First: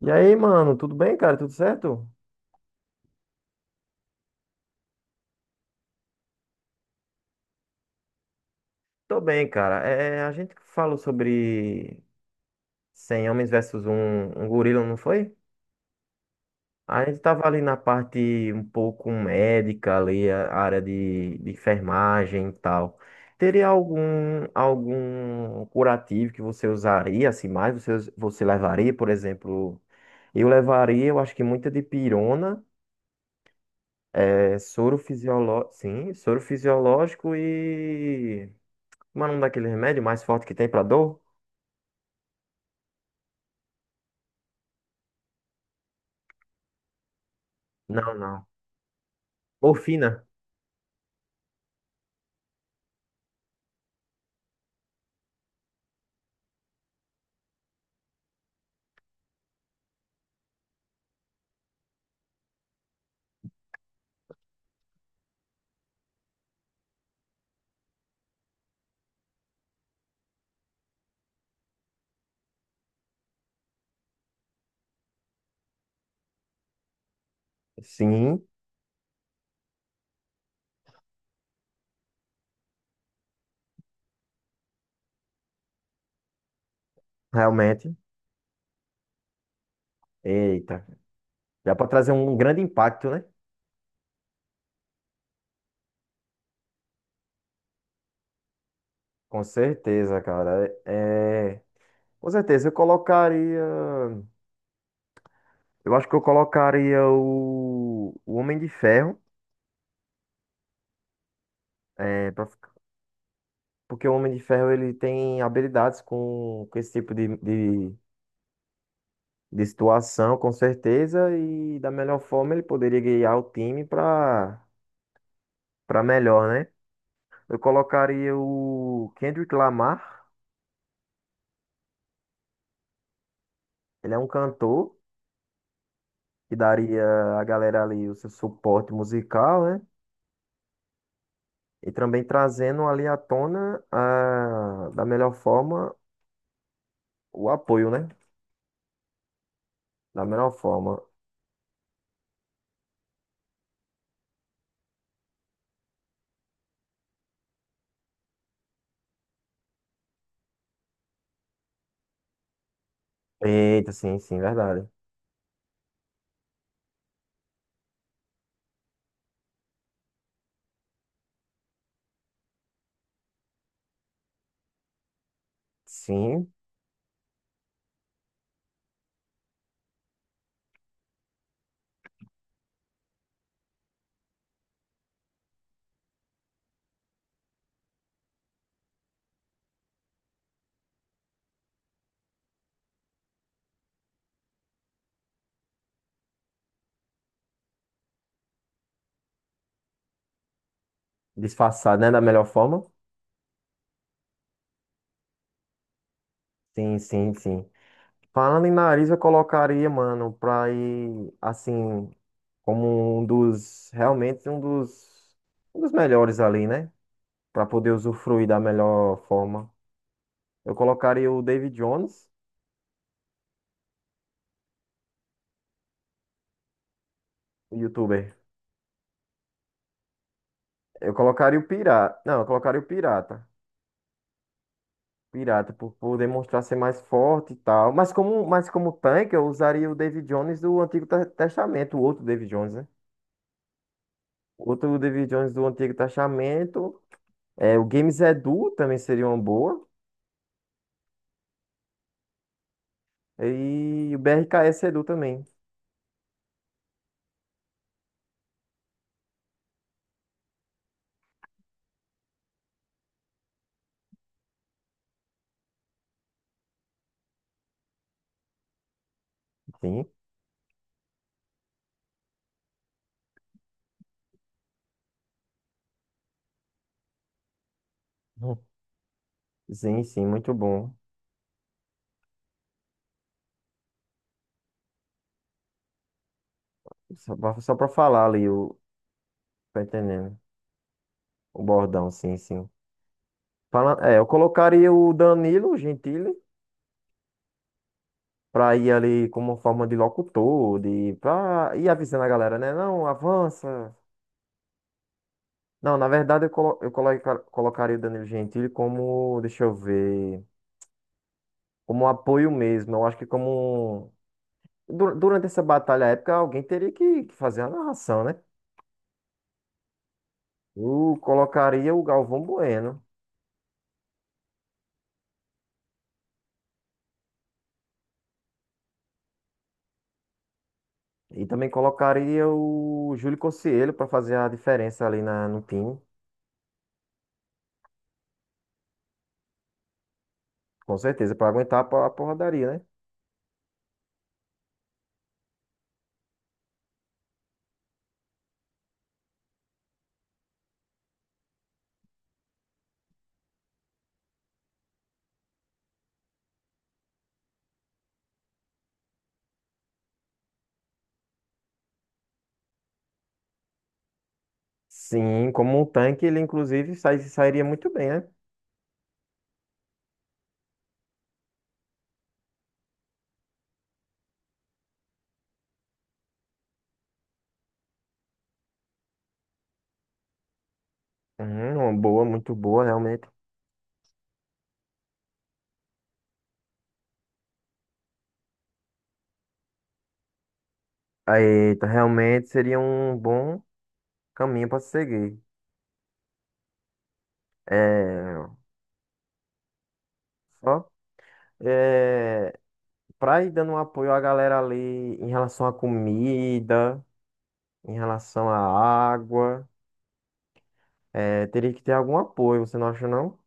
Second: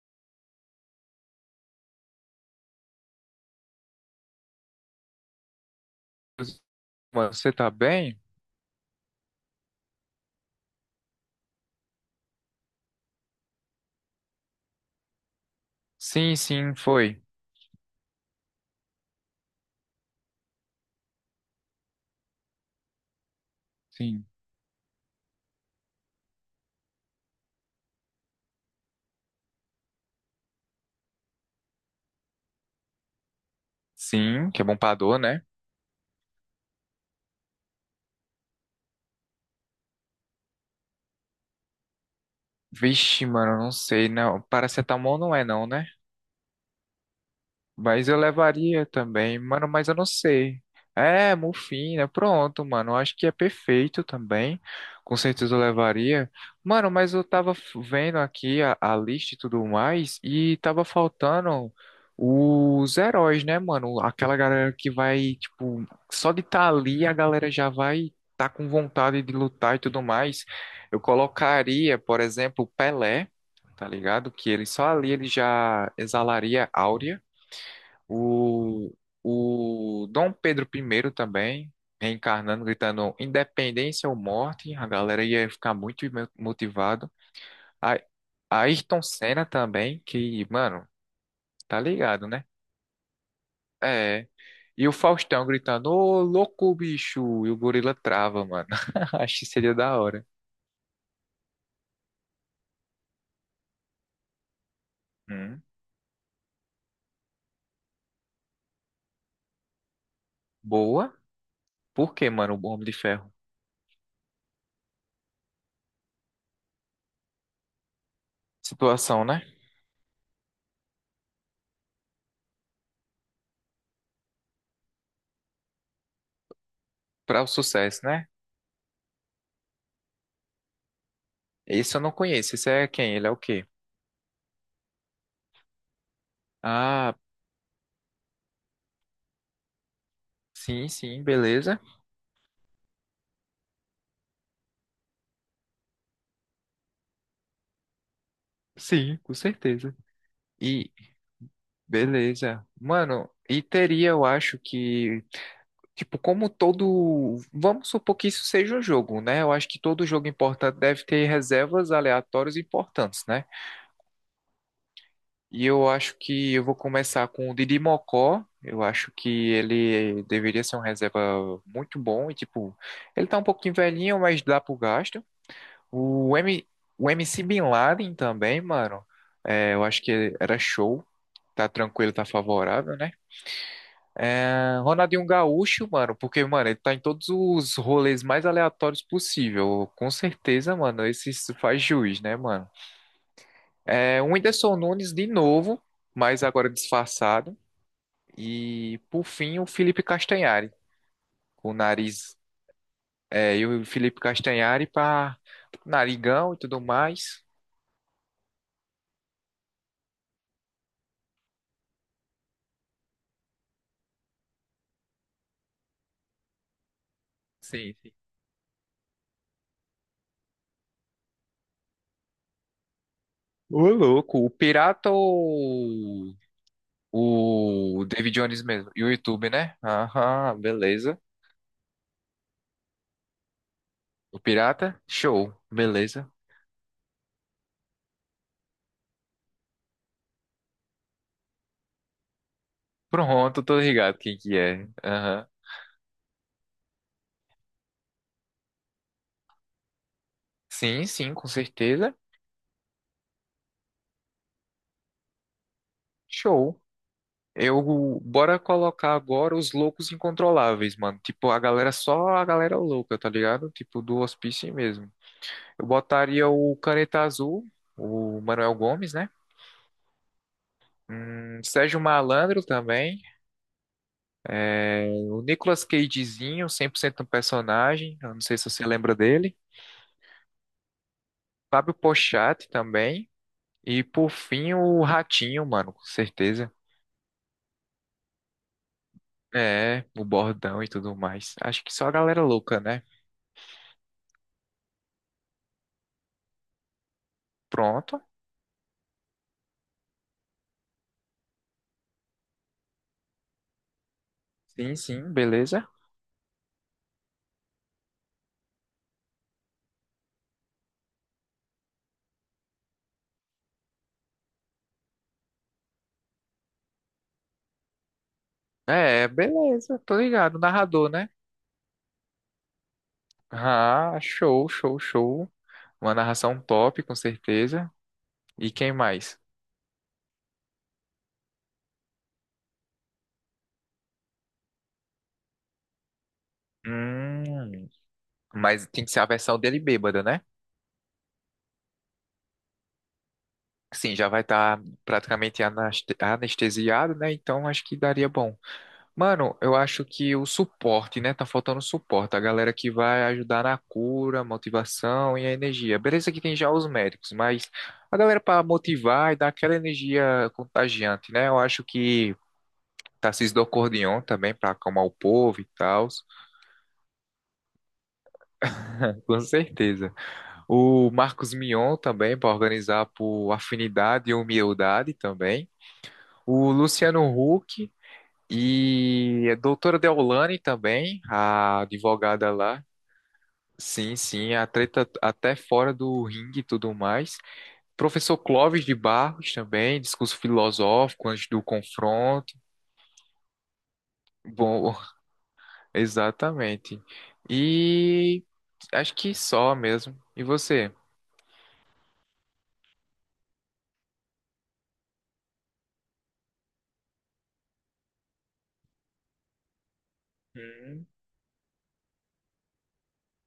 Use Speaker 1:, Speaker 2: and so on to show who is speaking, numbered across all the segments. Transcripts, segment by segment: Speaker 1: E aí, mano, tudo bem, cara? Tudo certo?
Speaker 2: Você tá bem?
Speaker 1: Tô bem, cara. A gente falou sobre 100 homens versus um gorila, não foi?
Speaker 2: Sim, sim,
Speaker 1: A gente
Speaker 2: foi.
Speaker 1: tava ali na parte um pouco médica, ali, a área de enfermagem e tal. Teria
Speaker 2: Sim.
Speaker 1: algum curativo que você usaria, assim, mais? Você, você levaria, por exemplo... Eu levaria, eu acho que muita dipirona,
Speaker 2: Sim,
Speaker 1: é,
Speaker 2: que é bom pra
Speaker 1: soro
Speaker 2: dor, né?
Speaker 1: fisiológico, sim, soro fisiológico e como é o nome daquele remédio mais forte que tem pra dor?
Speaker 2: Vixe, mano, não sei, não. Paracetamol não é não, né? Mas
Speaker 1: Não,
Speaker 2: eu
Speaker 1: não.
Speaker 2: levaria também, mano, mas eu não
Speaker 1: Morfina.
Speaker 2: sei. É, mufina, pronto, mano. Eu Acho que é perfeito também. Com certeza eu levaria. Mano, mas eu tava vendo aqui a lista e tudo mais, e tava faltando os heróis, né, mano? Aquela galera que vai, tipo, só de estar ali a galera já vai tá com vontade de lutar e tudo mais. Eu colocaria, por exemplo, o Pelé, tá ligado? Que ele só ali ele já exalaria áurea.
Speaker 1: Sim,
Speaker 2: O, o Dom Pedro primeiro também, reencarnando, gritando independência ou morte, a galera ia ficar muito motivado.
Speaker 1: realmente.
Speaker 2: A, Ayrton Senna também, que,
Speaker 1: Eita.
Speaker 2: mano,
Speaker 1: Dá
Speaker 2: tá
Speaker 1: pra trazer
Speaker 2: ligado,
Speaker 1: um
Speaker 2: né?
Speaker 1: grande impacto, né?
Speaker 2: É. E o Faustão gritando, ô louco bicho, e o gorila trava, mano. Acho
Speaker 1: Com
Speaker 2: que seria da
Speaker 1: certeza,
Speaker 2: hora.
Speaker 1: cara. Com certeza, eu colocaria.
Speaker 2: Hum,
Speaker 1: Eu acho que eu colocaria o Homem de Ferro.
Speaker 2: boa. Por que,
Speaker 1: É,
Speaker 2: mano, o Homem de Ferro?
Speaker 1: porque o Homem de Ferro ele tem habilidades com esse tipo
Speaker 2: Situação, né?
Speaker 1: de situação, com certeza. E da melhor forma ele poderia guiar o time para para melhor, né?
Speaker 2: Para o
Speaker 1: Eu
Speaker 2: sucesso, né?
Speaker 1: colocaria o Kendrick Lamar.
Speaker 2: Esse eu não conheço. Esse é quem? Ele é o quê?
Speaker 1: Ele é um cantor que daria
Speaker 2: Ah,
Speaker 1: à galera ali o seu suporte musical, né?
Speaker 2: sim, sim, beleza.
Speaker 1: E também trazendo ali à tona da melhor forma o apoio, né?
Speaker 2: Sim, com certeza.
Speaker 1: Da melhor
Speaker 2: E
Speaker 1: forma.
Speaker 2: beleza. Mano, e teria, eu acho que, tipo, como todo. Vamos supor que isso seja um jogo, né? Eu acho que todo jogo importante deve ter reservas aleatórias importantes, né?
Speaker 1: Eita, sim, sim, verdade.
Speaker 2: E eu acho que eu vou começar com o Didi Mocó. Eu acho que ele deveria ser um reserva muito bom. E, tipo, ele tá um pouquinho velhinho, mas dá pro gasto. O,
Speaker 1: Sim,
Speaker 2: M... o MC Bin Laden também, mano. É, eu acho que era show. Tá tranquilo, tá favorável, né? É, Ronaldinho Gaúcho, mano, porque, mano, ele tá em todos os rolês mais aleatórios possível. Com certeza, mano, esse faz juiz, né, mano? É, o Whindersson Nunes de novo, mas agora disfarçado. E, por fim, o Felipe Castanhari, com o
Speaker 1: disfarçado, né? Da
Speaker 2: nariz.
Speaker 1: melhor forma.
Speaker 2: É, e o Felipe Castanhari pra narigão e tudo
Speaker 1: Sim, sim,
Speaker 2: mais.
Speaker 1: sim. Falando em nariz, eu colocaria, mano, pra ir, assim, como um realmente um um dos melhores ali, né? Para poder
Speaker 2: Sim, sim.
Speaker 1: usufruir da melhor forma. Eu colocaria o David Jones,
Speaker 2: Ô, louco, o pirata ou
Speaker 1: o
Speaker 2: o David
Speaker 1: youtuber.
Speaker 2: Jones mesmo? E o YouTube, né? Aham,
Speaker 1: Eu
Speaker 2: beleza.
Speaker 1: colocaria o pirata. Não, eu colocaria o pirata.
Speaker 2: O pirata? Show.
Speaker 1: Pirata, por poder
Speaker 2: Beleza.
Speaker 1: mostrar ser mais forte e tal. Mas como tanque, eu usaria o David Jones do Antigo Testamento, o outro David Jones, né?
Speaker 2: Pronto, tô ligado quem que
Speaker 1: O
Speaker 2: é.
Speaker 1: outro David
Speaker 2: Aham.
Speaker 1: Jones do Antigo Testamento. É, o Games Edu também seria uma boa.
Speaker 2: Sim, sim, com certeza.
Speaker 1: E o BRKS Edu também.
Speaker 2: Show. Eu, bora colocar agora os loucos incontroláveis, mano. Tipo, a galera, só a galera louca, tá ligado? Tipo, do hospício mesmo. Eu botaria o Caneta Azul, o Manuel Gomes, né?
Speaker 1: Sim.
Speaker 2: Sérgio Malandro também. É, o Nicolas Cagezinho, 100% um personagem. Eu não sei
Speaker 1: Hum.
Speaker 2: se você lembra dele.
Speaker 1: Sim, sim, muito bom.
Speaker 2: Fábio Pochatti também. E por fim, o ratinho, mano, com certeza.
Speaker 1: Só pra falar ali, o, tá
Speaker 2: É, o
Speaker 1: entendendo?
Speaker 2: bordão e tudo mais.
Speaker 1: O
Speaker 2: Acho que
Speaker 1: bordão,
Speaker 2: só a
Speaker 1: sim,
Speaker 2: galera
Speaker 1: sim.
Speaker 2: louca, né?
Speaker 1: É, eu colocaria o Danilo Gentili
Speaker 2: Pronto.
Speaker 1: pra ir ali como forma de locutor, pra ir avisando a galera, né? Não, avança.
Speaker 2: Sim, sim, beleza.
Speaker 1: Não, na verdade eu, colo, eu coloca- colocaria o Danilo Gentili como, deixa eu ver, como apoio mesmo. Eu acho que como durante essa batalha épica, alguém teria que fazer a narração, né?
Speaker 2: É, beleza, tô ligado. Narrador,
Speaker 1: Eu
Speaker 2: né?
Speaker 1: colocaria o Galvão Bueno.
Speaker 2: Ah, show, show, show. Uma narração top, com certeza. E quem mais?
Speaker 1: E também colocaria o Júlio Cocielo pra fazer a diferença ali no time.
Speaker 2: Hum, mas tem que ser a versão dele bêbada, né?
Speaker 1: Com certeza, pra aguentar a porradaria, né?
Speaker 2: Sim, já vai estar praticamente anestesiado, né? Então acho que daria bom. Mano, eu acho que o suporte, né? Tá faltando suporte. A galera que vai ajudar na cura, motivação e a energia. Beleza que tem já os médicos, mas a galera para motivar e dar aquela energia contagiante, né? Eu acho que Tarcísio do Acordeon também para acalmar o
Speaker 1: Sim,
Speaker 2: povo e
Speaker 1: como um
Speaker 2: tal.
Speaker 1: tanque, ele inclusive sairia muito bem, né?
Speaker 2: Com certeza. O Marcos Mion também para organizar por afinidade e humildade também. O Luciano Huck. E a doutora Deolane também,
Speaker 1: Uhum,
Speaker 2: a
Speaker 1: uma boa,
Speaker 2: advogada
Speaker 1: muito boa,
Speaker 2: lá,
Speaker 1: realmente.
Speaker 2: sim, sim, a treta até fora do ringue e tudo mais. Professor Clóvis de Barros também, discurso filosófico antes do
Speaker 1: Aí, tá, realmente
Speaker 2: confronto.
Speaker 1: seria um bom caminho para
Speaker 2: Bom,
Speaker 1: seguir.
Speaker 2: exatamente. E
Speaker 1: É,
Speaker 2: acho que só mesmo. E
Speaker 1: só
Speaker 2: você?
Speaker 1: é, para ir dando um apoio à galera ali em relação à comida, em relação à água,
Speaker 2: Hum.
Speaker 1: é, teria que ter algum apoio, você não acha, não?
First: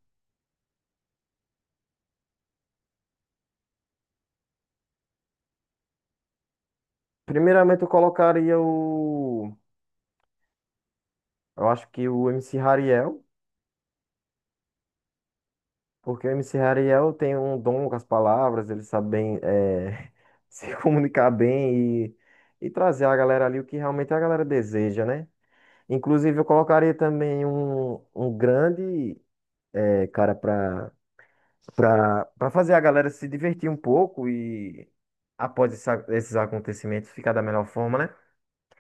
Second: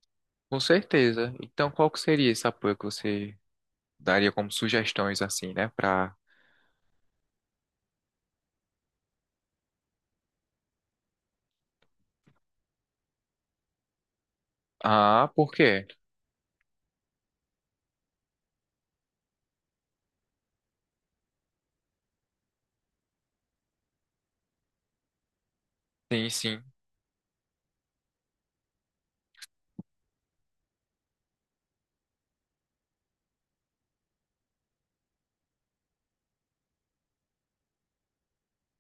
Speaker 2: Com certeza. Então, qual que seria esse apoio que você daria como sugestões assim, né, para...
Speaker 1: Primeiramente, eu colocaria o. Eu acho que o MC Hariel.
Speaker 2: Ah, por quê?
Speaker 1: Porque o MC Ariel tem um dom com as palavras, ele sabe bem se comunicar bem e trazer a galera ali o que realmente a galera deseja, né?
Speaker 2: Sim,
Speaker 1: Inclusive, eu
Speaker 2: sim.
Speaker 1: colocaria também um grande cara para para fazer a galera se divertir um pouco e, esses acontecimentos, ficar da melhor forma, né?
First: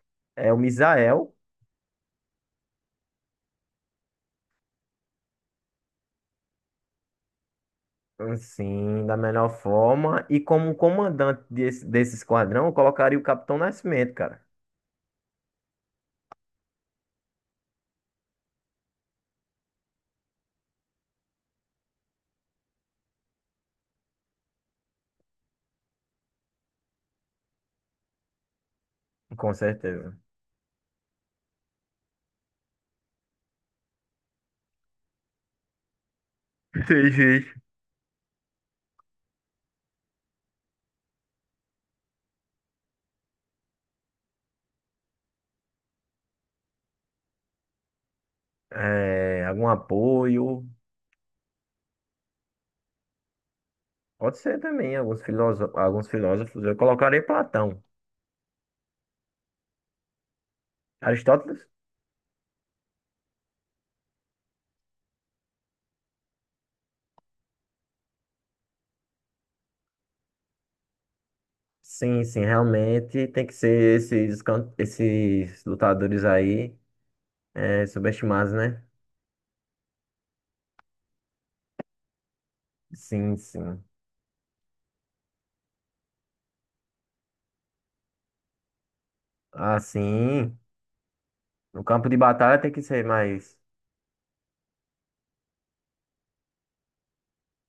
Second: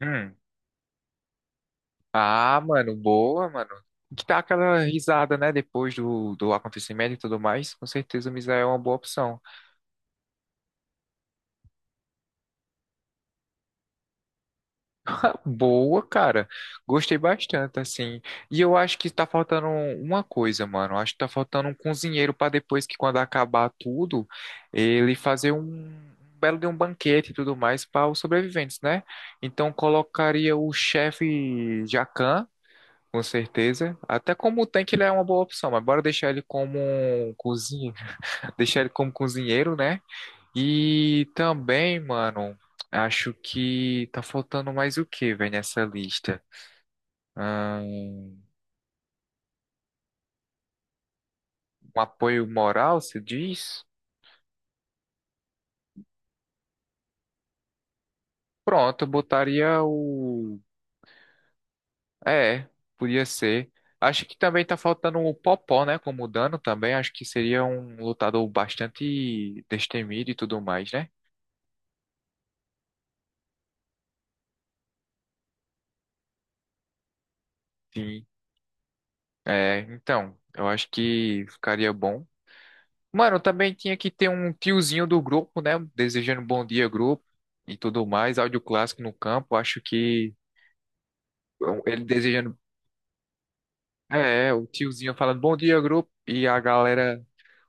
Speaker 2: Hum.
Speaker 1: É o Misael,
Speaker 2: Ah, mano, boa, mano. Que dá aquela risada, né? Depois do, do acontecimento e tudo mais. Com certeza o Misa é uma boa
Speaker 1: sim, da
Speaker 2: opção.
Speaker 1: melhor forma. E como comandante desse esquadrão, eu colocaria o Capitão Nascimento, cara,
Speaker 2: Boa, cara. Gostei bastante, assim. E eu acho que tá faltando uma coisa, mano. Acho que tá faltando um cozinheiro pra depois que quando acabar tudo, ele fazer um um belo de um banquete e tudo mais para os sobreviventes, né?
Speaker 1: com
Speaker 2: Então
Speaker 1: certeza.
Speaker 2: colocaria o chefe Jacan. Com certeza. Até como tanque ele é uma boa opção, mas bora deixar ele como
Speaker 1: Sei,
Speaker 2: um
Speaker 1: sei.
Speaker 2: cozinheiro. Deixar ele como cozinheiro, né? E também, mano, acho que tá faltando mais o que, velho, nessa lista? Um,
Speaker 1: É, algum apoio.
Speaker 2: apoio moral, se diz?
Speaker 1: Pode ser também, alguns filósofos. Eu colocaria Platão.
Speaker 2: Pronto, eu botaria o.
Speaker 1: Aristóteles?
Speaker 2: É, podia ser. Acho que também tá faltando o Popó, né? Como dano também. Acho que seria um lutador bastante destemido e tudo mais, né?
Speaker 1: Sim, sim, realmente tem que ser esses lutadores aí é,
Speaker 2: Sim.
Speaker 1: subestimados, né?
Speaker 2: É, então, eu acho que ficaria bom.
Speaker 1: Sim,
Speaker 2: Mano, também
Speaker 1: sim.
Speaker 2: tinha que ter um tiozinho do grupo, né? Desejando bom dia, grupo e tudo mais. Áudio clássico no campo. Acho que
Speaker 1: Assim, no
Speaker 2: ele
Speaker 1: campo de
Speaker 2: desejando.
Speaker 1: batalha tem que ser mais.
Speaker 2: É, é, o tiozinho falando bom dia, grupo. E a galera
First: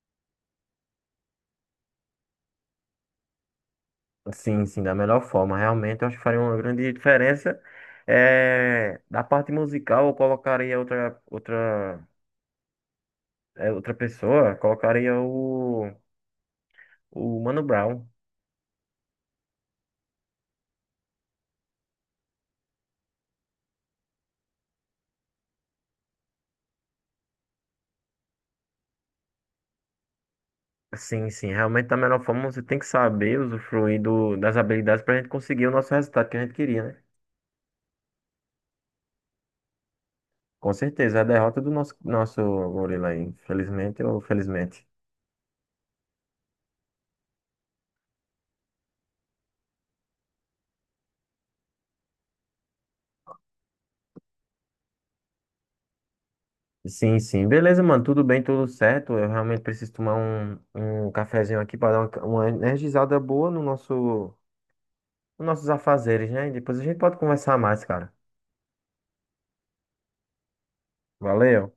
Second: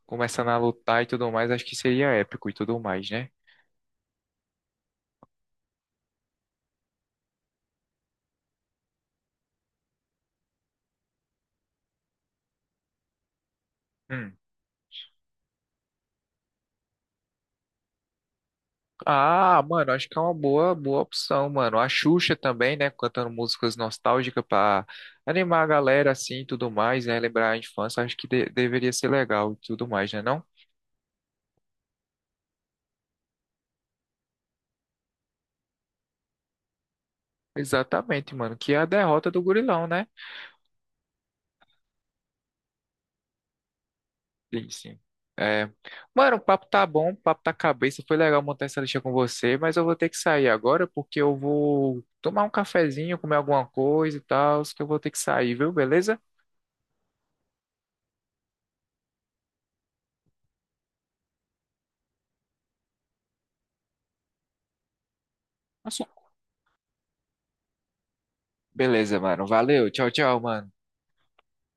Speaker 2: começando a lutar e tudo mais. Acho que seria épico e tudo mais, né?
Speaker 1: Sim, sim, da melhor forma. Realmente, eu acho que faria uma grande diferença. É, da parte musical, eu colocaria outra
Speaker 2: Hum.
Speaker 1: pessoa, colocaria o. O Mano Brown.
Speaker 2: Ah, mano, acho que é uma boa, boa opção, mano. A Xuxa também, né, cantando músicas nostálgicas pra animar a galera assim e tudo mais, né, lembrar a infância, acho que deveria ser legal e tudo mais, né, não?
Speaker 1: Sim, sim. Realmente, da melhor forma, você tem que saber usufruir do, das habilidades para a gente conseguir o nosso resultado que a gente queria, né?
Speaker 2: Exatamente, mano, que é a derrota do Gurilão, né?
Speaker 1: Com certeza. É a derrota do nosso gorila aí. Infelizmente ou
Speaker 2: Sim,
Speaker 1: felizmente.
Speaker 2: sim. É. Mano, o papo tá bom, o papo tá cabeça, foi legal montar essa lista com você, mas eu vou ter que sair agora porque eu vou tomar um cafezinho, comer alguma coisa e tal, que eu vou ter que sair, viu? Beleza?
Speaker 1: Sim, sim. Beleza, mano. Tudo bem, tudo certo. Eu realmente preciso tomar um cafezinho aqui para dar uma energizada boa no nos nossos
Speaker 2: Tá certo.
Speaker 1: afazeres, né? E depois a gente pode conversar mais, cara.
Speaker 2: Beleza, mano. Valeu. Tchau, tchau, mano.
Speaker 1: Valeu.